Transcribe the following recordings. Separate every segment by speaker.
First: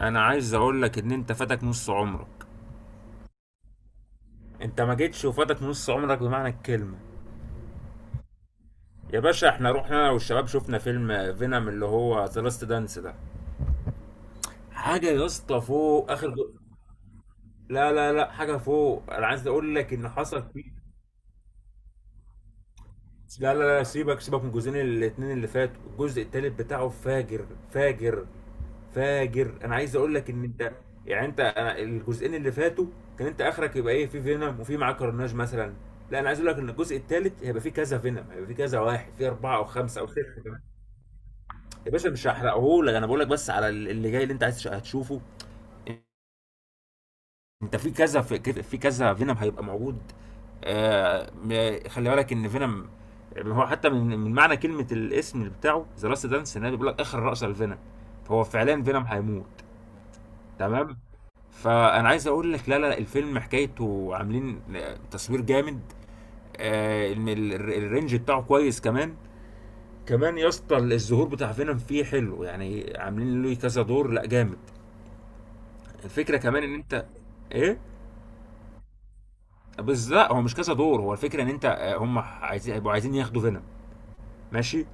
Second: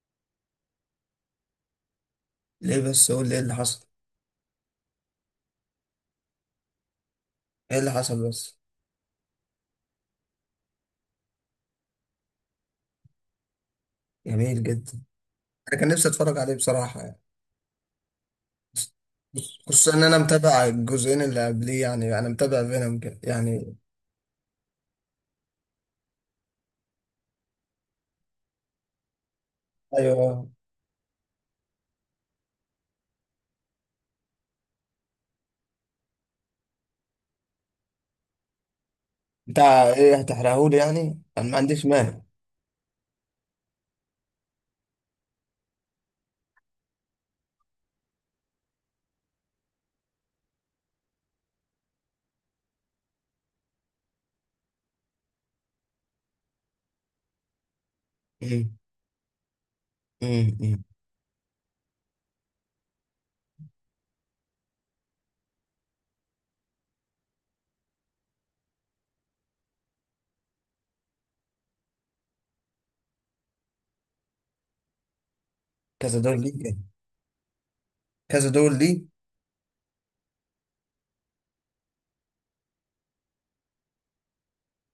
Speaker 1: انا عايز اقول لك ان انت فاتك نص عمرك.
Speaker 2: ليه بس؟ قول لي ايه اللي حصل.
Speaker 1: انت ما جيتش وفاتك نص عمرك بمعنى الكلمه.
Speaker 2: ايه اللي حصل بس؟
Speaker 1: يا باشا احنا رحنا انا والشباب شفنا فيلم فينوم اللي هو ذا لاست دانس ده.
Speaker 2: جميل جدا.
Speaker 1: حاجه يا اسطى
Speaker 2: انا كان نفسي
Speaker 1: فوق اخر
Speaker 2: اتفرج عليه بصراحة يعني.
Speaker 1: لا لا لا، حاجه
Speaker 2: بص-
Speaker 1: فوق. انا عايز اقول لك
Speaker 2: خصوصا ان
Speaker 1: ان
Speaker 2: انا
Speaker 1: حصل
Speaker 2: متابع
Speaker 1: فيه.
Speaker 2: الجزئين اللي قبليه، يعني انا متابع فينوم كده
Speaker 1: لا
Speaker 2: يعني.
Speaker 1: لا لا، سيبك سيبك من الجزئين الاتنين اللي فاتوا. الجزء التالت بتاعه فاجر فاجر فاجر. انا عايز اقول لك ان
Speaker 2: ايوه.
Speaker 1: انت يعني انت أنا الجزئين اللي فاتوا كان انت اخرك يبقى ايه؟ في فينوم وفي معاه كرناج مثلا. لا، انا عايز اقول لك ان الجزء الثالث هيبقى فيه كذا فينوم، هيبقى فيه كذا واحد، فيه اربعه او
Speaker 2: بتاع
Speaker 1: خمسه او
Speaker 2: ايه؟
Speaker 1: سته كمان.
Speaker 2: هتحرقهولي يعني؟ انا ما عنديش
Speaker 1: يا باشا
Speaker 2: مانع.
Speaker 1: مش هحرقه لك، انا بقول لك بس على اللي جاي اللي انت عايز هتشوفه. انت في كذا في كذا فينوم هيبقى موجود. آه خلي بالك ان فينوم، يعني هو حتى من معنى كلمه الاسم بتاعه ذا لاست دانس ان هو بيقول لك اخر رأس الفينوم. فهو
Speaker 2: أمم،
Speaker 1: فعليا فينوم هيموت.
Speaker 2: أمم، أمم.
Speaker 1: تمام. فانا عايز اقول لك، لا لا، الفيلم حكايته عاملين تصوير جامد. آه، ان الرينج بتاعه كويس كمان. كمان يا اسطى الظهور بتاع فينوم فيه حلو يعني، عاملين له كذا دور، لا جامد.
Speaker 2: كذا دور
Speaker 1: الفكره
Speaker 2: ليه
Speaker 1: كمان ان
Speaker 2: كده؟
Speaker 1: انت ايه
Speaker 2: كذا دور ليه؟
Speaker 1: بس، لا هو مش كذا دور، هو الفكره ان انت آه، هم عايزين، هيبقوا عايزين ياخدوا فينوم. ماشي.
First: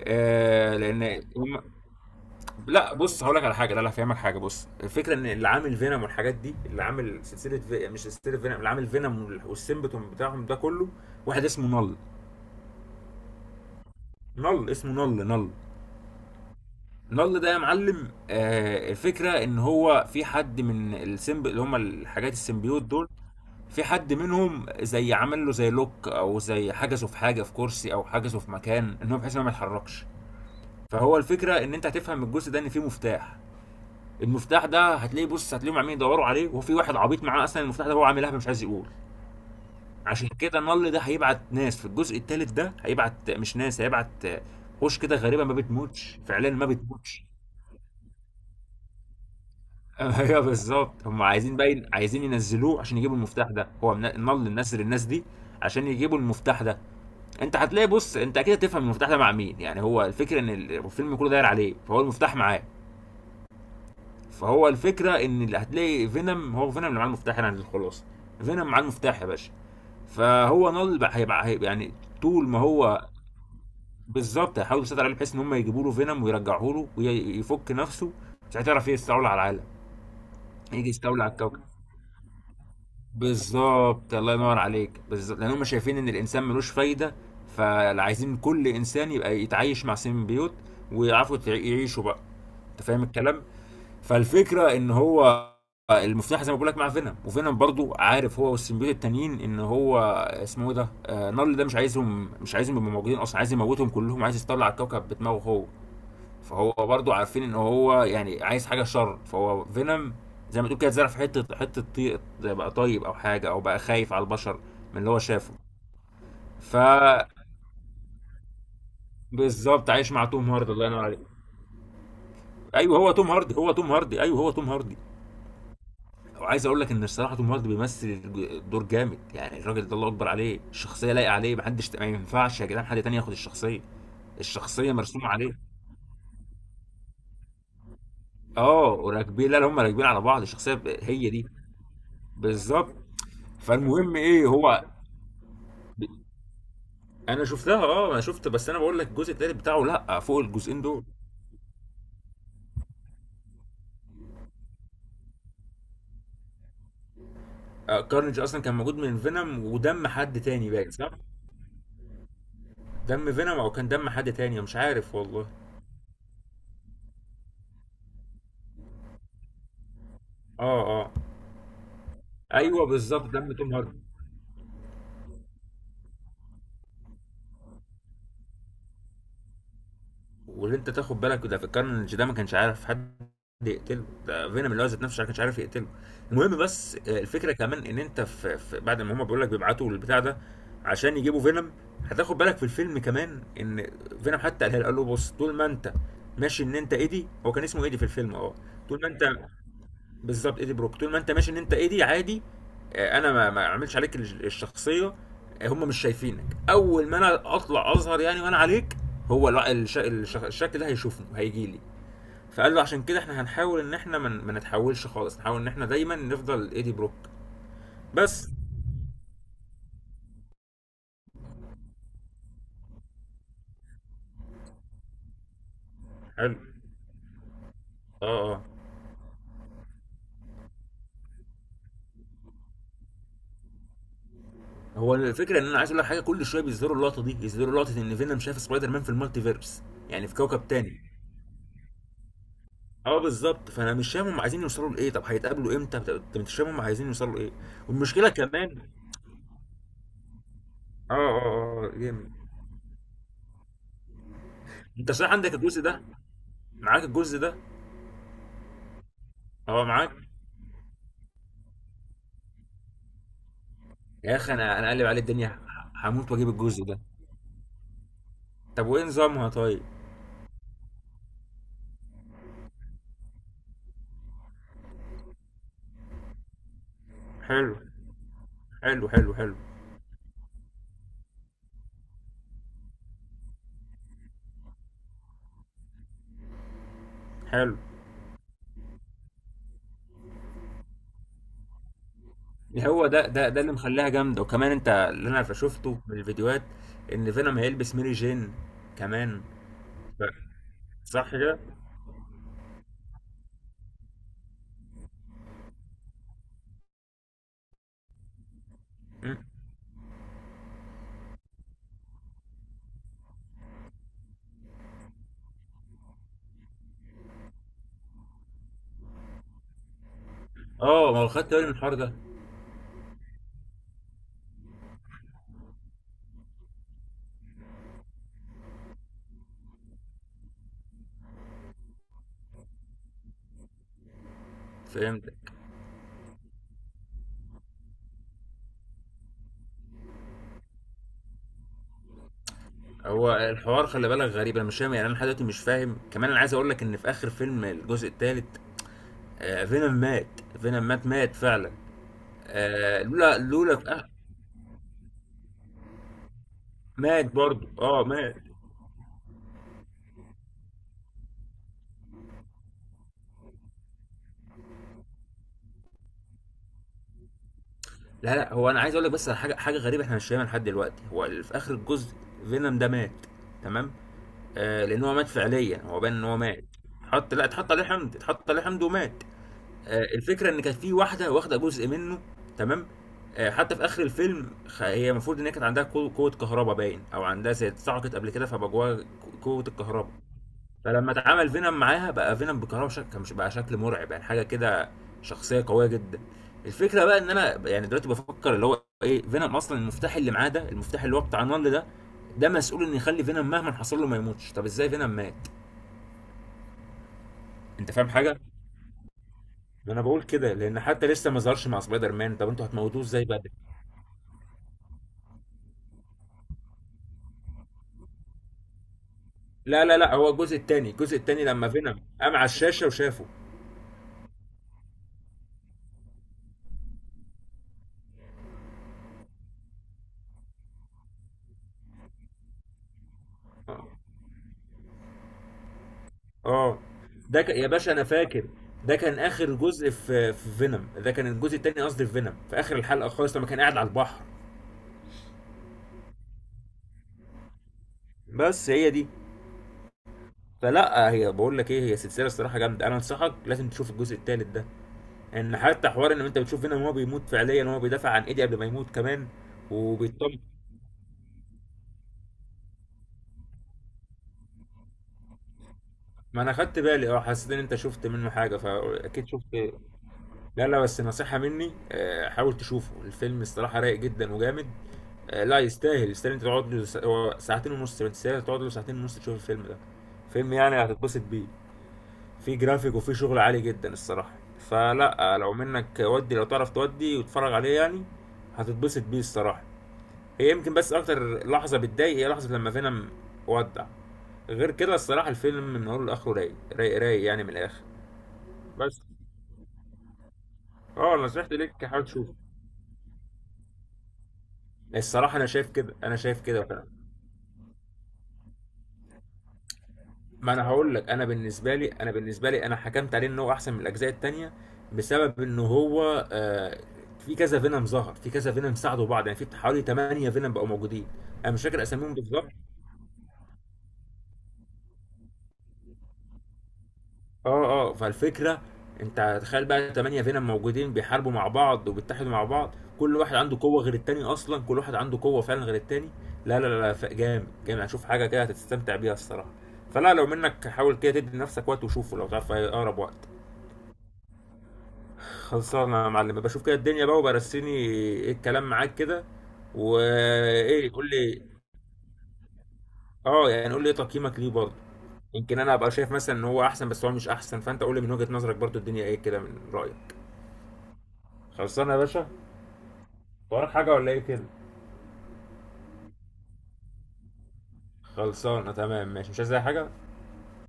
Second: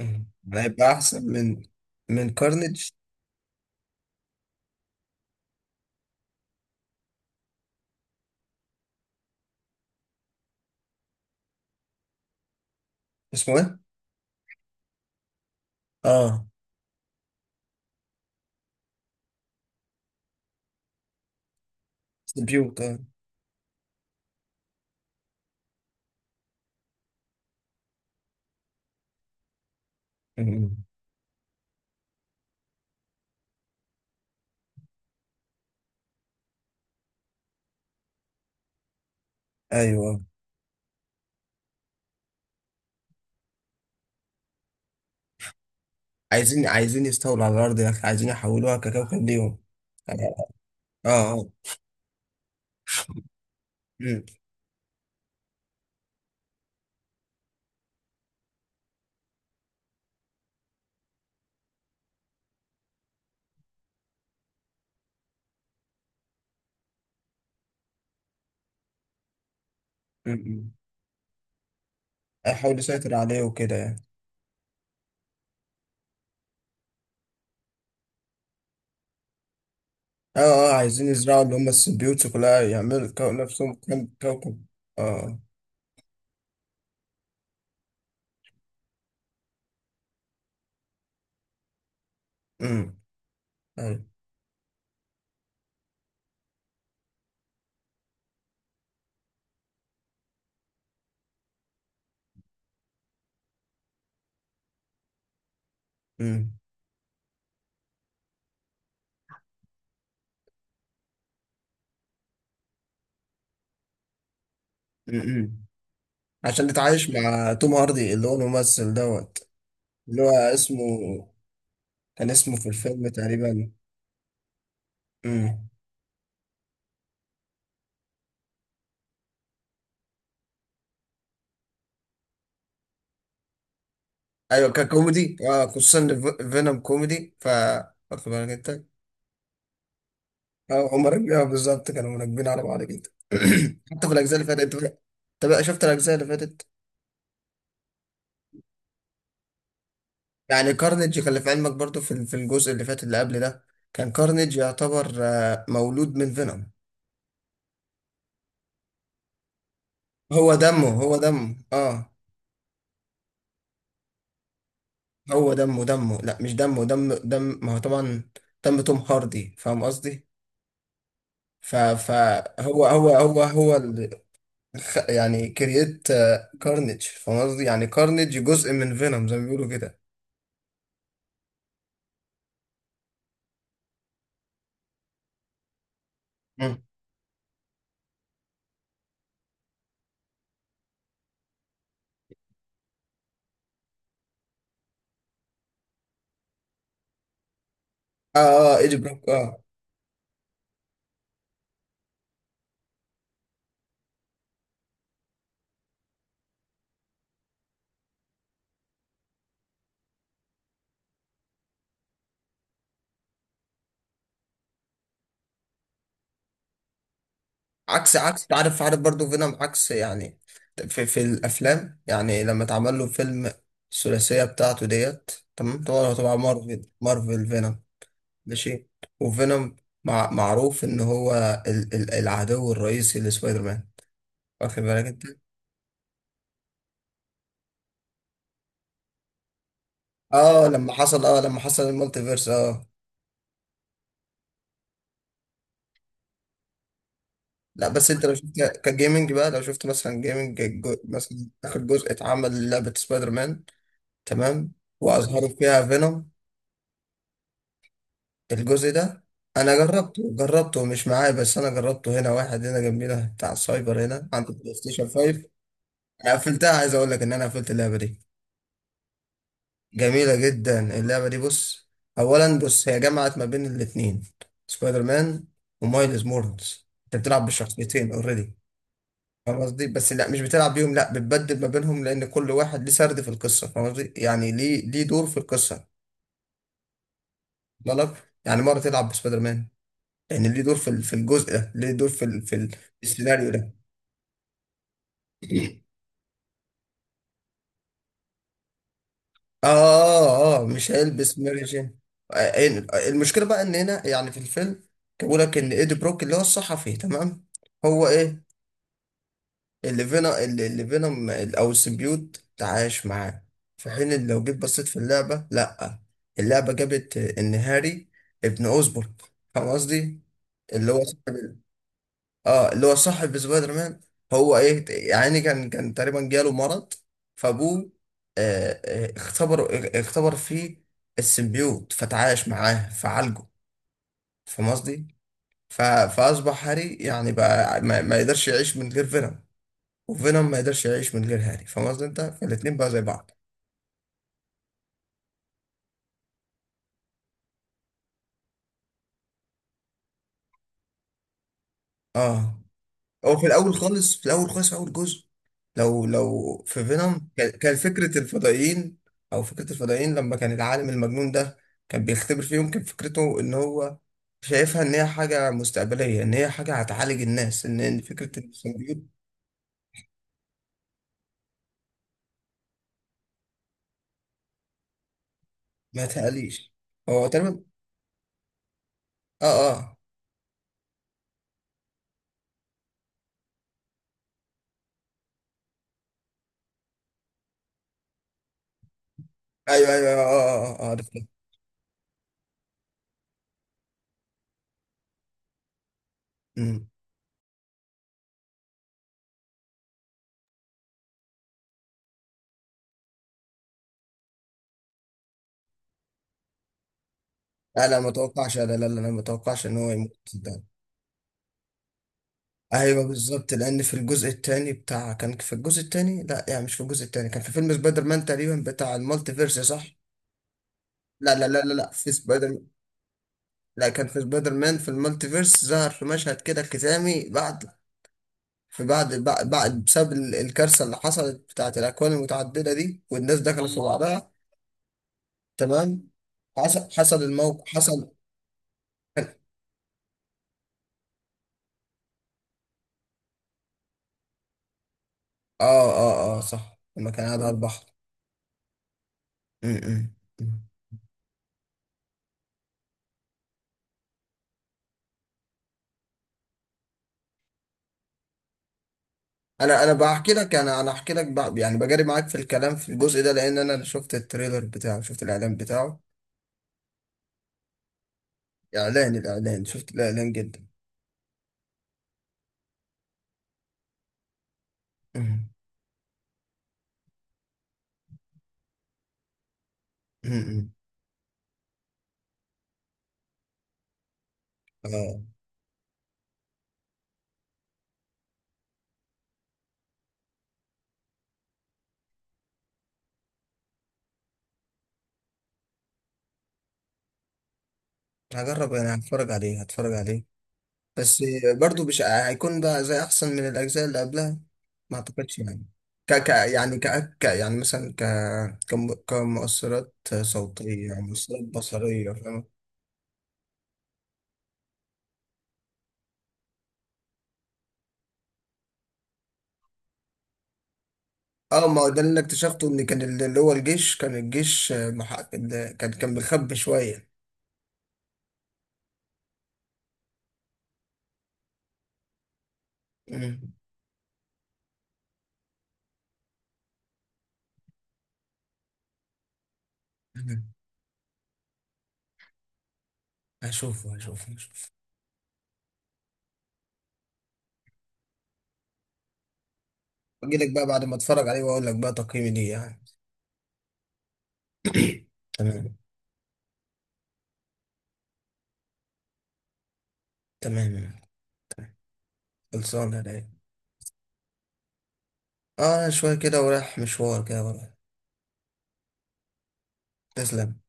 Speaker 2: أمم.
Speaker 1: آه
Speaker 2: هيبقى
Speaker 1: لان
Speaker 2: احسن
Speaker 1: هم.
Speaker 2: من كارنيج.
Speaker 1: لا بص، هقول لك على حاجه، لا لا، هفهمك حاجه. بص الفكره ان اللي عامل فينوم والحاجات دي اللي عامل مش سلسله، فينوم اللي عامل فينوم والسيمبتوم بتاعهم ده كله واحد اسمه نل.
Speaker 2: اسمه ايه؟
Speaker 1: نل، اسمه نل. نل،
Speaker 2: اه.
Speaker 1: نل ده يا معلم، آه الفكره ان هو في حد من السيمب اللي هم الحاجات
Speaker 2: سبيوت،
Speaker 1: السيمبيوت
Speaker 2: اه.
Speaker 1: دول، في حد منهم زي عمل له زي لوك او زي حجزه في حاجه، في كرسي او حجزه في مكان، ان هو بحيث ان هو ما يتحركش.
Speaker 2: أمم.
Speaker 1: فهو الفكره ان انت هتفهم من الجزء ده ان فيه مفتاح. المفتاح ده هتلاقيه، بص هتلاقيهم عاملين يدوروا عليه، وفي واحد عبيط معاه اصلا المفتاح ده، هو عامل لهبه مش عايز يقول.
Speaker 2: ايوه.
Speaker 1: عشان كده النل ده هيبعت ناس في الجزء الثالث ده، هيبعت مش ناس، هيبعت وش كده غريبه ما بتموتش فعليا، ما
Speaker 2: عايزين
Speaker 1: بتموتش.
Speaker 2: يستولوا على الارض يا اخي، عايزين يحولوها ككوكب ليهم.
Speaker 1: ايوه
Speaker 2: اه،
Speaker 1: بالظبط، هم
Speaker 2: اه.
Speaker 1: عايزين باين، عايزين ينزلوه عشان يجيبوا المفتاح ده. هو
Speaker 2: مم.
Speaker 1: النل نزل الناس دي عشان يجيبوا المفتاح ده. انت هتلاقي، بص انت اكيد هتفهم المفتاح ده مع مين. يعني هو الفكره ان الفيلم كله داير عليه، فهو المفتاح معاه. فهو الفكره ان اللي هتلاقي فينوم هو فينوم اللي معاه المفتاح، يعني الخلاصه فينوم معاه المفتاح يا باشا.
Speaker 2: مم.
Speaker 1: فهو هيبقى يعني طول ما
Speaker 2: احاول
Speaker 1: هو.
Speaker 2: اسيطر عليه وكده يعني.
Speaker 1: بالظبط، هيحاولوا يسيطروا عليه بحيث ان هم يجيبوا له فينوم ويرجعوه له ويفك نفسه، مش هتعرف يستولى على العالم،
Speaker 2: اه، اه،
Speaker 1: يجي
Speaker 2: عايزين
Speaker 1: يستولى على
Speaker 2: يزرعوا اللي
Speaker 1: الكوكب.
Speaker 2: هم السيمبيوتس كلها، يعملوا نفسهم كم
Speaker 1: بالظبط، الله ينور
Speaker 2: كوكب.
Speaker 1: عليك،
Speaker 2: اه.
Speaker 1: بالظبط لان هم شايفين ان الانسان ملوش فايده. فعايزين كل انسان يبقى يتعايش مع سيمبيوت ويعرفوا يعيشوا بقى. انت
Speaker 2: امم.
Speaker 1: فاهم الكلام.
Speaker 2: أيوة.
Speaker 1: فالفكره ان هو المفتاح زي ما بقول لك مع فينوم، وفينوم برضو عارف هو والسيمبيوت التانيين ان هو اسمه ايه ده، آه نارل ده، مش عايزهم، مش عايزهم يبقوا موجودين اصلا، عايز يموتهم كلهم، عايز يطلع الكوكب بدماغه هو.
Speaker 2: امم،
Speaker 1: فهو برضو عارفين ان هو يعني عايز حاجه شر. فهو فينوم زي ما تقول كده اتزرع في حته حته بقى طيب او حاجه، او بقى خايف على البشر من اللي هو شافه.
Speaker 2: امم. عشان
Speaker 1: ف
Speaker 2: نتعايش مع توم هاردي اللي هو الممثل دوت.
Speaker 1: بالظبط عايش
Speaker 2: اللي
Speaker 1: مع
Speaker 2: هو
Speaker 1: توم هاردي،
Speaker 2: اسمه،
Speaker 1: الله ينور عليك.
Speaker 2: كان اسمه في
Speaker 1: ايوه
Speaker 2: الفيلم
Speaker 1: هو توم هاردي،
Speaker 2: تقريبا.
Speaker 1: هو توم هاردي، ايوه هو توم هاردي.
Speaker 2: امم.
Speaker 1: وعايز اقول لك ان الصراحه توم هاردي بيمثل الدور جامد يعني. الراجل ده الله اكبر عليه، الشخصيه لايقه عليه، محدش، ما ينفعش يا جدعان حد تاني ياخد الشخصيه،
Speaker 2: ايوه،
Speaker 1: الشخصيه مرسومه
Speaker 2: ككوميدي، اه،
Speaker 1: عليه.
Speaker 2: خصوصا إن فينوم كوميدي. واخد بالك انت؟
Speaker 1: اه، وراكبين، لا لا هم راكبين على بعض، الشخصيه
Speaker 2: اه، هم
Speaker 1: هي
Speaker 2: راكبين،
Speaker 1: دي.
Speaker 2: بالظبط كانوا راكبين على بعض
Speaker 1: بالظبط.
Speaker 2: جدا. حتى في
Speaker 1: فالمهم
Speaker 2: الاجزاء اللي
Speaker 1: ايه
Speaker 2: فاتت انت
Speaker 1: هو.
Speaker 2: بقى. أنت بقى شفت
Speaker 1: ب-
Speaker 2: الاجزاء اللي فاتت؟
Speaker 1: انا شفتها اه، انا شفت، بس انا بقول لك الجزء التالت بتاعه لا، فوق
Speaker 2: يعني
Speaker 1: الجزئين دول.
Speaker 2: كارنيج كان في علمك برضو، في الجزء اللي فات اللي قبل ده؟ كان كارنيج يعتبر مولود من فينوم.
Speaker 1: آه، كارنج اصلا كان موجود من فينوم ودم حد
Speaker 2: هو
Speaker 1: تاني
Speaker 2: دمه،
Speaker 1: باين، صح؟
Speaker 2: هو دمه، اه.
Speaker 1: دم فينوم او كان دم حد تاني مش عارف
Speaker 2: هو
Speaker 1: والله.
Speaker 2: دمه لا، مش دمه، دم ما هو طبعا. دم توم هاردي، فاهم قصدي؟
Speaker 1: اه اه.
Speaker 2: فهو
Speaker 1: ايوه
Speaker 2: هو هو
Speaker 1: بالظبط
Speaker 2: هو
Speaker 1: دم توم
Speaker 2: هو
Speaker 1: هاردي.
Speaker 2: اللي يعني كرييت كارنيج، فاهم قصدي؟ يعني كارنيج جزء من فينوم زي ما بيقولوا كده.
Speaker 1: واللي انت تاخد بالك ده، في الكارنج ده ما كانش عارف حد يقتله، ده فينوم اللي هو ذات نفسه ما كانش عارف يقتله. المهم
Speaker 2: مم.
Speaker 1: بس، آه، الفكره كمان ان انت في بعد ما هم بيقول لك بيبعتوا البتاع ده عشان يجيبوا فينوم، هتاخد بالك في الفيلم كمان ان فينوم حتى قالها له، قال له بص طول ما انت ماشي ان انت ايدي، هو كان اسمه ايدي في الفيلم
Speaker 2: اه،
Speaker 1: اه.
Speaker 2: اه، ايجي
Speaker 1: طول ما انت،
Speaker 2: بروك، اه.
Speaker 1: بالظبط ايدي بروك، طول ما انت ماشي ان انت ايدي عادي. آه، انا ما اعملش عليك الشخصيه. آه، هم مش شايفينك، اول ما انا اطلع اظهر يعني وانا عليك، هو الع- الش... الش... الشكل ده هيشوفني هيجي لي. فقال له عشان كده احنا هنحاول ان احنا ما نتحولش خالص، نحاول ان احنا دايما نفضل ايدي بروك.
Speaker 2: عكس
Speaker 1: بس.
Speaker 2: عارف برضو فينوم عكس يعني في الافلام يعني، لما اتعمل له فيلم الثلاثيه بتاعته ديت. تمام، طبعا طبعا،
Speaker 1: حلو.
Speaker 2: مارفل فينوم،
Speaker 1: اه اه.
Speaker 2: ماشي. وفينوم، معروف ان هو ال ال العدو الرئيسي لسبايدر مان، واخد بالك
Speaker 1: هو
Speaker 2: انت؟
Speaker 1: الفكره ان انا عايز اقول لك حاجه، كل شويه بيظهروا اللقطه دي، يظهروا لقطه ان فينوم شاف سبايدر مان في المالتيفيرس، يعني في
Speaker 2: اه،
Speaker 1: كوكب تاني.
Speaker 2: لما حصل المالتي فيرس، اه.
Speaker 1: اه بالظبط، فانا مش فاهم هم عايزين يوصلوا لايه؟ طب هيتقابلوا امتى؟ طب انت مش فاهم هم عايزين يوصلوا لايه.
Speaker 2: لا، بس انت
Speaker 1: والمشكله
Speaker 2: لو شفت
Speaker 1: كمان.
Speaker 2: كجيمنج بقى، لو شفت مثلا جيمنج،
Speaker 1: اه اه
Speaker 2: مثلا اخر
Speaker 1: اه اه،
Speaker 2: جزء
Speaker 1: جامد.
Speaker 2: اتعمل لعبه سبايدر مان، تمام.
Speaker 1: انت صحيح
Speaker 2: واظهروا
Speaker 1: عندك الجزء
Speaker 2: فيها
Speaker 1: ده؟
Speaker 2: فينوم.
Speaker 1: معاك الجزء ده؟
Speaker 2: الجزء ده، انا
Speaker 1: اه معاك.
Speaker 2: جربته، مش معايا، بس انا جربته هنا، واحد هنا جنبينا بتاع السايبر، هنا
Speaker 1: يا
Speaker 2: عند
Speaker 1: اخي
Speaker 2: البلاي
Speaker 1: انا قلب
Speaker 2: ستيشن
Speaker 1: عليه
Speaker 2: 5.
Speaker 1: الدنيا،
Speaker 2: انا
Speaker 1: هموت واجيب
Speaker 2: قفلتها،
Speaker 1: الجزء
Speaker 2: عايز
Speaker 1: ده.
Speaker 2: اقول لك ان انا قفلت اللعبه دي.
Speaker 1: طب وايه نظامها طيب؟
Speaker 2: جميله جدا اللعبه دي، بص. اولا بص، هي جمعت ما بين الاثنين، سبايدر مان ومايلز مورنز. انت بتلعب
Speaker 1: حلو
Speaker 2: بالشخصيتين اوريدي،
Speaker 1: حلو حلو. حلو
Speaker 2: فاهم قصدي؟ بس لا، مش بتلعب بيهم، لا، بتبدل ما بينهم لان كل واحد ليه سرد في القصه، فاهم قصدي؟ يعني ليه دور في القصه،
Speaker 1: حلو.
Speaker 2: بالك، يعني مره تلعب بسبايدر مان لان ليه دور في في الجزء ده، ليه دور في في في
Speaker 1: هو ده ده
Speaker 2: السيناريو
Speaker 1: ده اللي
Speaker 2: ده.
Speaker 1: مخليها جامده. وكمان انت اللي انا شفته من الفيديوهات ان فينوم هيلبس ميري جين كمان.
Speaker 2: اه،
Speaker 1: ف-
Speaker 2: اه، مش
Speaker 1: صح
Speaker 2: هيلبس
Speaker 1: كده؟
Speaker 2: ماري جين. آه، المشكله بقى ان هنا يعني في الفيلم، كان بيقول لك ان ايدي بروك اللي هو الصحفي، تمام. هو ايه
Speaker 1: مم.
Speaker 2: اللي فينا، اللي فينوم او السيمبيوت تعايش معاه، في حين إن لو جيت بصيت في اللعبه، لا. اللعبه جابت ان هاري، ابن اوزبورغ، فاهم قصدي؟ اللي هو
Speaker 1: اه، ما هو خدت
Speaker 2: صاحب،
Speaker 1: بالي من الحوار ده.
Speaker 2: اه، اللي هو صاحب سبايدر مان. هو ايه؟ يعني إيه، كان تقريبا جاله مرض، فابوه، آه، آه، اختبر اختبر فيه السيمبيوت، فتعايش معاه فعالجه. فاهم قصدي؟
Speaker 1: فهمت.
Speaker 2: ف- فاصبح هاري، يعني بقى ما يقدرش يعيش من غير فينوم، وفينوم ما يقدرش يعيش من غير هاري، فاهم قصدي انت؟ فالاتنين بقى زي بعض.
Speaker 1: هو الحوار خلي بالك غريب، انا مش فاهم يعني، انا لحد دلوقتي مش فاهم كمان. انا عايز اقول لك ان في اخر فيلم الجزء الثالث، آه فينوم مات. فينوم مات، مات فعلا.
Speaker 2: اه،
Speaker 1: آه
Speaker 2: هو
Speaker 1: لولا
Speaker 2: في الاول
Speaker 1: لولا. آه
Speaker 2: خالص، في الاول خالص، في اول جزء لو في
Speaker 1: مات
Speaker 2: فينوم، كان
Speaker 1: برضه،
Speaker 2: كان
Speaker 1: اه
Speaker 2: فكره
Speaker 1: مات.
Speaker 2: الفضائيين، او فكره الفضائيين، لما كان العالم المجنون ده كان بيختبر فيهم، كان فكرته ان هو شايفها ان هي حاجه مستقبليه، ان هي حاجه هتعالج الناس، ان
Speaker 1: لا
Speaker 2: فكره
Speaker 1: لا، هو انا عايز
Speaker 2: السيمبيوت.
Speaker 1: اقول لك بس على حاجه، حاجه غريبه احنا مش فاهمها لحد دلوقتي. هو في اخر الجزء فينوم ده مات، تمام؟ آه لان هو مات فعليا، هو
Speaker 2: ما
Speaker 1: بان ان هو مات.
Speaker 2: تقليش. هو
Speaker 1: حط، لا
Speaker 2: تمام.
Speaker 1: اتحط عليه حمض، اتحط عليه حمض ومات.
Speaker 2: اه، اه،
Speaker 1: آه، الفكره ان كانت في واحده واخده جزء منه، تمام؟ آه، حتى في اخر الفيلم هي المفروض ان هي كانت عندها قوه، قوة كهرباء باين، او عندها زي اتسعقت قبل كده فبقى جواها قوه
Speaker 2: ايوه، ايوه،
Speaker 1: الكهرباء.
Speaker 2: اه، اه، اه، آه، عرفت.
Speaker 1: فلما اتعامل فينوم معاها بقى فينوم بالكهرباء، كان مش بقى شكل مرعب يعني، حاجه كده، شخصيه قويه جدا.
Speaker 2: أمم.
Speaker 1: الفكره بقى ان انا يعني دلوقتي بفكر اللي هو ايه فينوم، اصلا المفتاح اللي معاه ده، المفتاح اللي هو بتاع النمل ده، ده مسؤول ان يخلي فينوم مهما حصل له ما يموتش، طب ازاي فينوم مات؟
Speaker 2: لا،
Speaker 1: انت
Speaker 2: لا،
Speaker 1: فاهم
Speaker 2: ما
Speaker 1: حاجه؟
Speaker 2: توقعش، لا، لا، لا، لا، ما توقعش ان هو
Speaker 1: ما انا
Speaker 2: يموت
Speaker 1: بقول كده
Speaker 2: ده.
Speaker 1: لان حتى لسه ما ظهرش مع سبايدر مان، طب انتوا هتموتوه
Speaker 2: ايوه،
Speaker 1: ازاي بقى؟
Speaker 2: بالظبط، لان في الجزء الثاني بتاع، كان في الجزء الثاني، لا يعني مش في الجزء الثاني، كان في فيلم سبايدر مان تقريبا بتاع المالتي فيرس، صح؟
Speaker 1: لا لا لا، هو الجزء التاني، الجزء
Speaker 2: لا،
Speaker 1: التاني
Speaker 2: لا، لا،
Speaker 1: لما
Speaker 2: لا، لا،
Speaker 1: فينوم
Speaker 2: في
Speaker 1: قام على
Speaker 2: سبايدر،
Speaker 1: الشاشه وشافه.
Speaker 2: لا، كان في سبايدر مان في المالتي فيرس، ظهر في مشهد كده ختامي بعد، في بعد، بسبب الكارثه اللي حصلت بتاعت الاكوان المتعدده دي والناس دخلت في
Speaker 1: اه.
Speaker 2: الله بعضها، تمام.
Speaker 1: آه.
Speaker 2: حصل حصل
Speaker 1: ده يا
Speaker 2: الموقف
Speaker 1: باشا انا
Speaker 2: حصل.
Speaker 1: فاكر، ده كان اخر جزء في فينوم، ده كان الجزء التاني، قصدي في فينوم في اخر الحلقه خالص لما كان قاعد على البحر.
Speaker 2: اه، اه، اه، صح، لما كان قاعد على البحر.
Speaker 1: بس هي دي.
Speaker 2: م- م- م.
Speaker 1: فلا، هي بقول لك ايه، هي سلسله الصراحه جامده، انا انصحك لازم تشوف الجزء التالت ده، ان حتى حوار ان انت بتشوف فينوم وهو بيموت فعليا وهو بيدافع عن ايدي قبل ما يموت كمان،
Speaker 2: انا بحكي
Speaker 1: وبيطمن.
Speaker 2: لك، انا احكي لك بقى، يعني بجري معاك في الكلام في الجزء ده لان انا شفت التريلر بتاعه، شفت الاعلان بتاعه.
Speaker 1: ما انا خدت بالي اه، حسيت ان انت شفت منه حاجه فاكيد شفت.
Speaker 2: الاعلان، شفت الاعلان جدا.
Speaker 1: لا لا، بس نصيحه مني آه، حاول تشوفه. الفيلم الصراحه رايق جدا وجامد.
Speaker 2: أمم،
Speaker 1: آه، لا يستاهل، يستاهل انت تقعد له هو ساعتين ونص، ما تستاهل تقعد له ساعتين ونص تشوف الفيلم ده. فيلم
Speaker 2: أمم.
Speaker 1: يعني هتتبسط بيه، في جرافيك وفي شغل عالي جدا الصراحه.
Speaker 2: اه،
Speaker 1: فلا آه، لو منك ودي لو تعرف تودي وتتفرج عليه يعني. هتتبسط بيه الصراحه. هي يمكن بس اكتر لحظه بتضايق هي لحظه لما فينوم ودع. غير كده الصراحه الفيلم من اوله لاخره رايق رايق رايق يعني من الاخر.
Speaker 2: هجرب، انا
Speaker 1: بس
Speaker 2: هتفرج عليه، هتفرج عليه
Speaker 1: اه،
Speaker 2: بس.
Speaker 1: نصيحتي
Speaker 2: برضو
Speaker 1: ليك
Speaker 2: مش
Speaker 1: حاول تشوفه.
Speaker 2: هيكون بقى زي احسن من الاجزاء اللي قبلها؟ ما
Speaker 1: الصراحه
Speaker 2: اعتقدش
Speaker 1: انا
Speaker 2: يعني.
Speaker 1: شايف كده،
Speaker 2: ك
Speaker 1: انا
Speaker 2: ك
Speaker 1: شايف كده
Speaker 2: يعني
Speaker 1: فعلا.
Speaker 2: ك ك يعني مثلا كمؤثرات
Speaker 1: ما انا
Speaker 2: صوتية،
Speaker 1: هقول لك، انا
Speaker 2: مؤثرات
Speaker 1: بالنسبه لي انا
Speaker 2: بصرية، فاهم؟
Speaker 1: بالنسبه لي انا حكمت عليه ان هو احسن من الاجزاء التانية بسبب ان هو آه في كذا فينوم ظهر، في كذا فينوم ساعدوا بعض، يعني في حوالي 8 فينوم بقوا موجودين، انا مش
Speaker 2: اه، ما
Speaker 1: فاكر
Speaker 2: هو ده اللي
Speaker 1: اساميهم
Speaker 2: أنا
Speaker 1: بالظبط.
Speaker 2: اكتشفته، ان كان اللي هو الجيش، كان الجيش، آه، كان مخبي شويه.
Speaker 1: اه اه، فالفكره، انت تخيل بقى تمانية فينوم موجودين بيحاربوا مع بعض وبيتحدوا مع بعض، كل واحد
Speaker 2: مم.
Speaker 1: عنده قوه غير التاني، اصلا كل واحد عنده قوه فعلا غير التاني. لا لا لا لا، جامد جامد، هشوف حاجه كده هتستمتع بيها الصراحه. فلا لو
Speaker 2: مم.
Speaker 1: منك حاول كده تدي لنفسك وقت وشوفه لو تعرف في اقرب وقت.
Speaker 2: هشوفه، هشوفه، هشوفه.
Speaker 1: خلصانه يا معلم، بشوف كده الدنيا بقى، وبرسيني ايه الكلام معاك كده.
Speaker 2: اجي لك بقى بعد
Speaker 1: وايه
Speaker 2: ما
Speaker 1: قول
Speaker 2: اتفرج عليه،
Speaker 1: لي.
Speaker 2: واقول لك بقى تقييمي ليه، يعني.
Speaker 1: اه يعني قول لي ايه تقييمك ليه برضه. يمكن انا
Speaker 2: تمام.
Speaker 1: ابقى شايف مثلا ان هو احسن بس هو مش احسن، فانت قول لي من وجهة نظرك برضه الدنيا ايه كده من رايك.
Speaker 2: تمام،
Speaker 1: خلصانه يا باشا.
Speaker 2: خلصانه يا رايق.
Speaker 1: وراك حاجة ولا ايه كده؟
Speaker 2: اه، شويه كده ورايح مشوار كده ورايح.
Speaker 1: خلصانة، تمام ماشي، مش عايز أي حاجة؟
Speaker 2: تسلم.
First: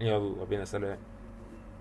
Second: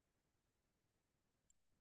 Speaker 1: يلا بينا، سلام.